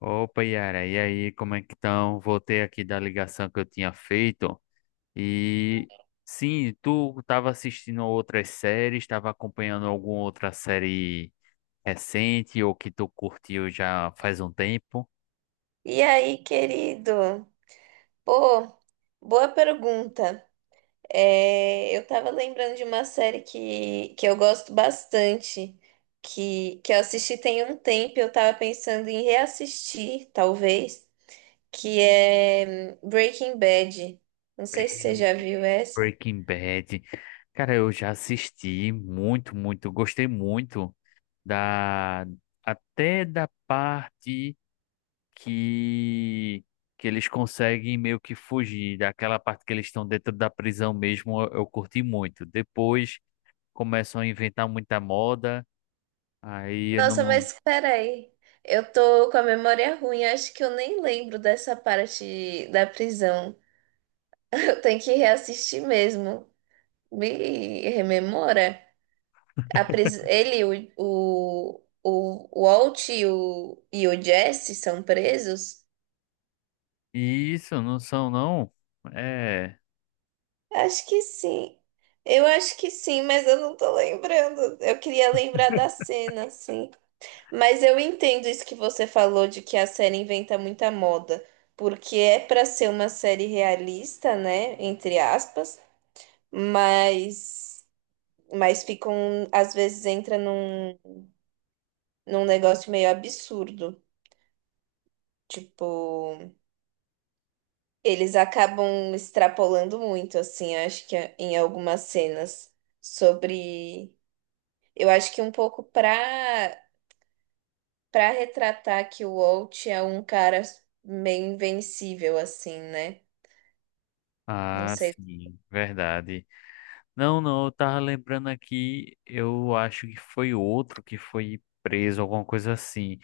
Opa, Yara, e aí, como é que estão? Voltei aqui da ligação que eu tinha feito. E sim, tu estava assistindo outras séries, estava acompanhando alguma outra série recente ou que tu curtiu já faz um tempo? E aí, querido? Pô, boa pergunta. É, eu tava lembrando de uma série que eu gosto bastante, que eu assisti tem um tempo, e eu tava pensando em reassistir, talvez, que é Breaking Bad. Não sei se você já viu essa. Breaking Bad. Cara, eu já assisti muito, muito, gostei muito da até da parte. que que eles conseguem meio que fugir daquela parte que eles estão dentro da prisão mesmo, eu curti muito. Depois começam a inventar muita moda, aí eu Nossa, não. mas peraí. Eu tô com a memória ruim, acho que eu nem lembro dessa parte da prisão. Eu tenho que reassistir mesmo. Me rememora. Ele, o Walt e o Jesse são presos? Isso, não são não. É. Acho que sim. Eu acho que sim, mas eu não tô lembrando. Eu queria lembrar da cena, assim. Mas eu entendo isso que você falou de que a série inventa muita moda, porque é pra ser uma série realista, né, entre aspas, mas mas ficam às vezes entra num negócio meio absurdo, tipo. Eles acabam extrapolando muito, assim, acho que em algumas cenas sobre. Eu acho que um pouco pra retratar que o Walt é um cara meio invencível, assim, né? Não Ah, sei. sim, verdade. Não, não, eu tava lembrando aqui, eu acho que foi outro que foi preso, alguma coisa assim.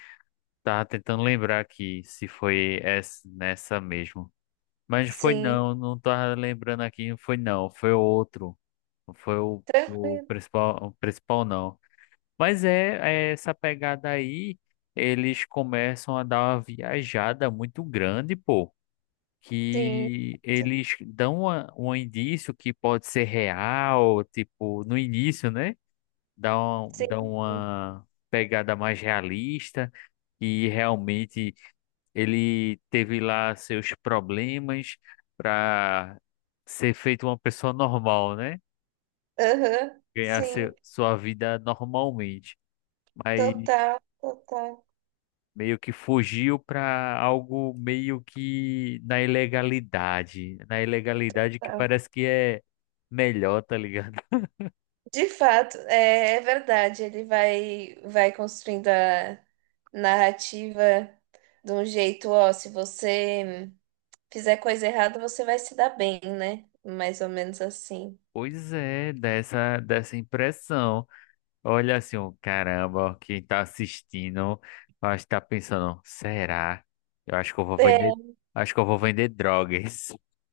Tava tentando lembrar aqui se foi essa, nessa mesmo. Mas foi Sim, não, não tava lembrando aqui, foi não, foi o outro. Foi o tranquilo, principal, o principal não. Mas é essa pegada aí, eles começam a dar uma viajada muito grande, pô. sim, Que eles dão um indício que pode ser real, tipo, no início, né? Dá sim, sim, uma pegada mais realista e realmente ele teve lá seus problemas para ser feito uma pessoa normal, né? aham, Ganhar sim, seu, sua vida normalmente, mas total, total. meio que fugiu para algo meio que na ilegalidade que Total. parece que é melhor, tá ligado? De fato, é, é verdade. Vai construindo a narrativa de um jeito, ó, se você fizer coisa errada, você vai se dar bem, né? Mais ou menos assim. Pois é, dessa impressão. Olha assim, ó, caramba, quem tá assistindo, eu acho que tá pensando, será? Eu acho que eu vou vender, É, Acho que eu vou vender drogas.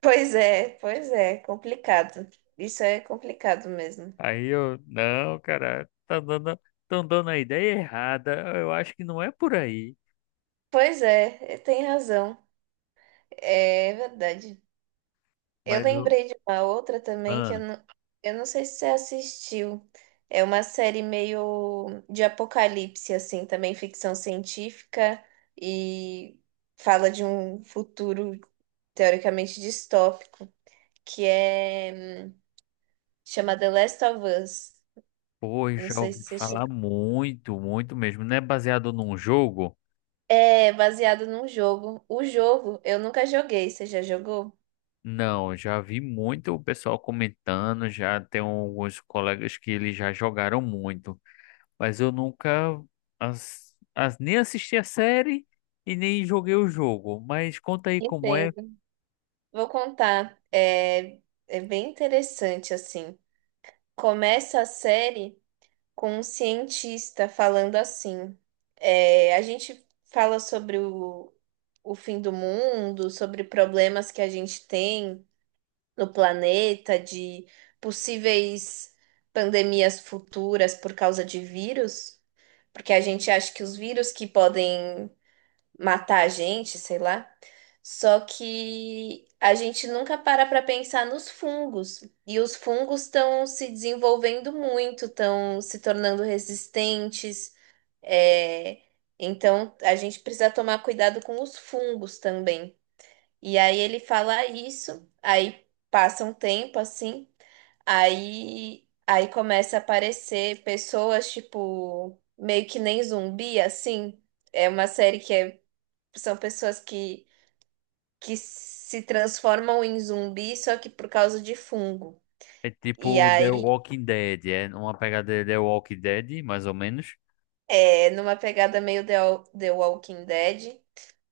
pois é, pois é, complicado. Isso é complicado mesmo. Aí eu, não, cara, tá dando, tão dando a ideia errada. Eu acho que não é por aí. Pois é, é, tem razão. É verdade. Eu Mas lembrei de uma outra também que ah, eu não sei se você assistiu. É uma série meio de apocalipse, assim, também ficção científica e fala de um futuro teoricamente distópico, que é chama The Last of Us. pô, eu Não já sei ouvi se você... falar muito, muito mesmo. Não é baseado num jogo? É baseado num jogo. O jogo eu nunca joguei. Você já jogou? Não, já vi muito o pessoal comentando, já tem alguns colegas que eles já jogaram muito. Mas eu nunca nem assisti a série e nem joguei o jogo. Mas conta aí como é. Entendo. Vou contar. É, é bem interessante, assim. Começa a série com um cientista falando assim. É, a gente fala sobre o fim do mundo, sobre problemas que a gente tem no planeta, de possíveis pandemias futuras por causa de vírus, porque a gente acha que os vírus que podem matar a gente, sei lá. Só que a gente nunca para pensar nos fungos. E os fungos estão se desenvolvendo muito, estão se tornando resistentes. É, então a gente precisa tomar cuidado com os fungos também. E aí ele fala isso, aí passa um tempo assim, aí começa a aparecer pessoas, tipo, meio que nem zumbi, assim. É uma série que é são pessoas que se transformam em zumbi, só que por causa de fungo. É E tipo The aí Walking Dead, é uma pegada de The Walking Dead, mais ou menos. é numa pegada meio The Walking Dead,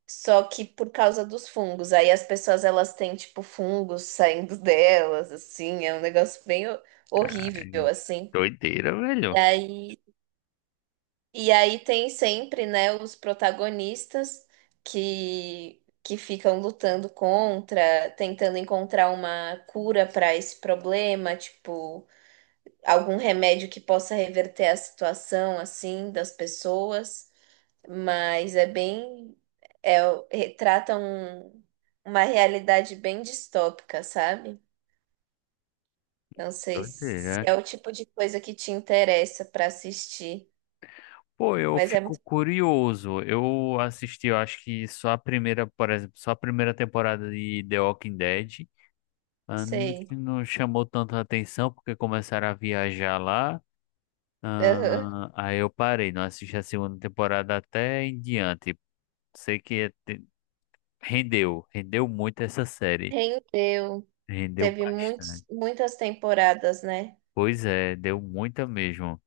só que por causa dos fungos. Aí as pessoas elas têm tipo fungos saindo delas, assim, é um negócio bem horrível Ai, assim. doideira, E velho. aí, e aí tem sempre, né, os protagonistas que que ficam lutando contra, tentando encontrar uma cura para esse problema, tipo algum remédio que possa reverter a situação assim das pessoas, mas é bem é, retrata um- uma realidade bem distópica, sabe? Não sei se Doideira. é o tipo de coisa que te interessa para assistir, Pô, eu mas é fico muito, curioso. Eu assisti, eu acho que só a primeira, por exemplo, só a primeira temporada de The Walking Dead. Ah, não sei. não chamou tanta atenção porque começaram a viajar lá. Aham. Ah, aí eu parei, não assisti a segunda temporada até em diante. Sei que te- Rendeu, rendeu muito essa série. Rendeu, Rendeu teve muitos, bastante. muitas temporadas, né? Pois é, deu muita mesmo.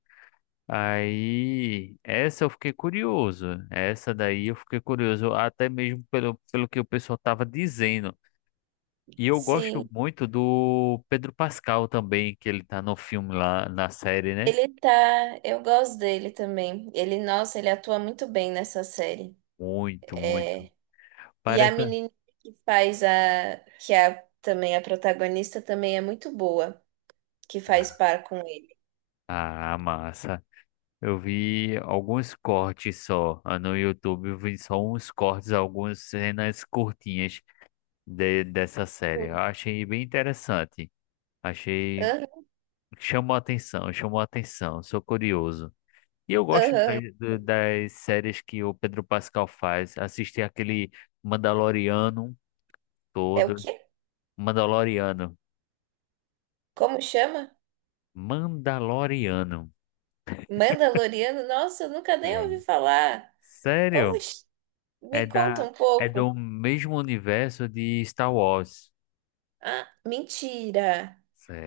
Aí, essa eu fiquei curioso. Essa daí eu fiquei curioso, até mesmo pelo que o pessoal tava dizendo. E eu gosto Sim. muito do Pedro Pascal também, que ele tá no filme lá, na série, né? Ele tá, eu gosto dele também. Ele, nossa, ele atua muito bem nessa série. Muito, muito. E a Parece. menina que faz a, que é também a protagonista, também é muito boa, que faz par com ele. Ah, massa. Eu vi alguns cortes só. Ah, no YouTube eu vi só uns cortes, algumas cenas curtinhas dessa série. Eu Hum. achei bem interessante. Achei. Aham, Chamou a atenção, chamou a atenção. Sou curioso. E eu gosto aham. Das séries que o Pedro Pascal faz. Assisti aquele Mandaloriano É o todo. quê? Mandaloriano. Como chama? Mandaloriano. Mandaloriano? Nossa, eu nunca nem É. ouvi falar. Como... Sério? ch- É Me conta da, um é pouco. do mesmo universo de Star Wars. Ah, mentira.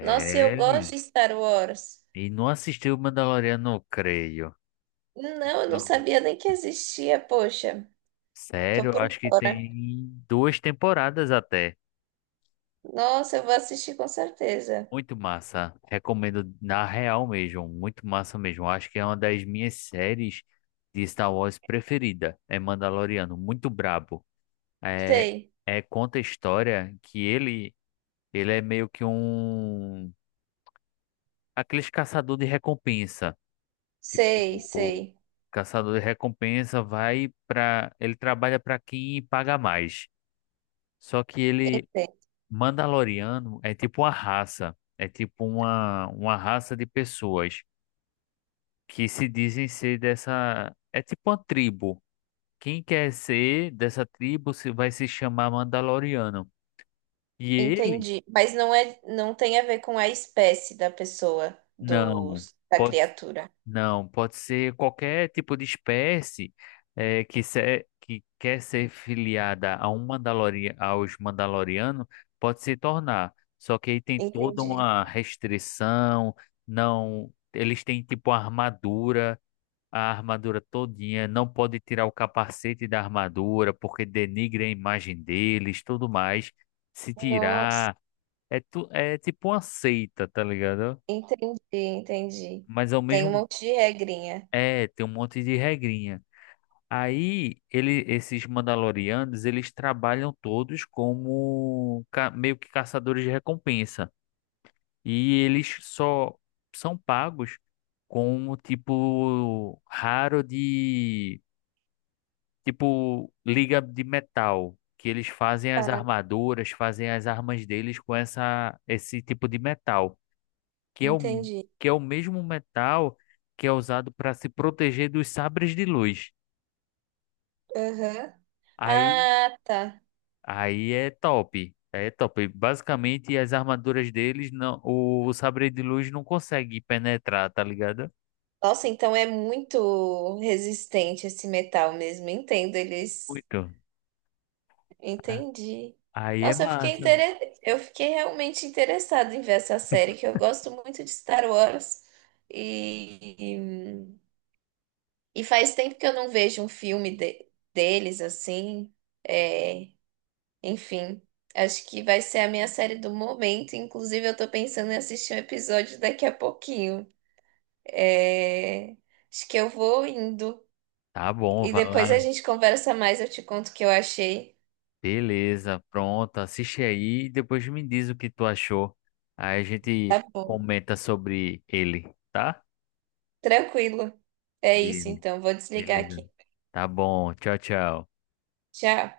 Nossa, eu gosto de Star Wars. E não assistiu o Mandaloriano, não creio. Não, eu não Não. sabia nem que existia, poxa. Tô Sério, eu por acho que fora. tem duas temporadas até. Nossa, eu vou assistir com certeza. Muito massa. Recomendo na real mesmo. Muito massa mesmo. Acho que é uma das minhas séries de Star Wars preferida. É Mandaloriano. Muito brabo. É, Sei, é conta a história que ele é meio que um. Aqueles caçador de recompensa. sei, Tipo. sei. Caçador de recompensa vai para. Ele trabalha para quem paga mais. Só que ele, Mandaloriano, é tipo uma raça. É tipo uma raça de pessoas que se dizem ser dessa. É tipo uma tribo. Quem quer ser dessa tribo se vai se chamar Mandaloriano. E ele, Entendi. Mas não é, não tem a ver com a espécie da pessoa, do, não. da Pode. criatura. Não, pode ser qualquer tipo de espécie que, que quer ser filiada a um aos Mandalorianos pode se tornar. Só que aí tem toda Entendi. uma restrição, não, eles têm tipo a armadura todinha, não pode tirar o capacete da armadura porque denigre a imagem deles, tudo mais. Se Nossa, tirar, é, tu, é tipo uma seita, tá ligado? entendi, entendi. Mas ao Tem um mesmo monte de regrinha. é, tem um monte de regrinha. Aí ele, esses Mandalorianos, eles trabalham todos como meio que caçadores de recompensa. E eles só são pagos com o tipo raro de tipo liga de metal, que eles fazem as Tá, armaduras, fazem as armas deles com essa esse tipo de metal, que é o entendi. que é o mesmo metal que é usado para se proteger dos sabres de luz. Aham. Aí Ah, tá. aí é top. É top. Basicamente, as armaduras deles, não, o sabre de luz não consegue penetrar, tá ligado? Nossa, então é muito resistente esse metal mesmo. Entendo eles. Muito. Ah, Entendi. aí é Nossa, massa. Eu fiquei realmente interessada em ver essa série, que eu gosto muito de Star Wars. E e faz tempo que eu não vejo deles assim. É, enfim, acho que vai ser a minha série do momento. Inclusive, eu tô pensando em assistir um episódio daqui a pouquinho. É, acho que eu vou indo. Tá bom, E vai depois lá. a gente conversa mais, eu te conto o que eu achei. Beleza, pronto. Assiste aí e depois me diz o que tu achou. Aí a gente Tá bom. comenta sobre ele, tá? Tranquilo. É isso, Ele, então. Vou desligar beleza. aqui. Tá bom. Tchau, tchau. Tchau.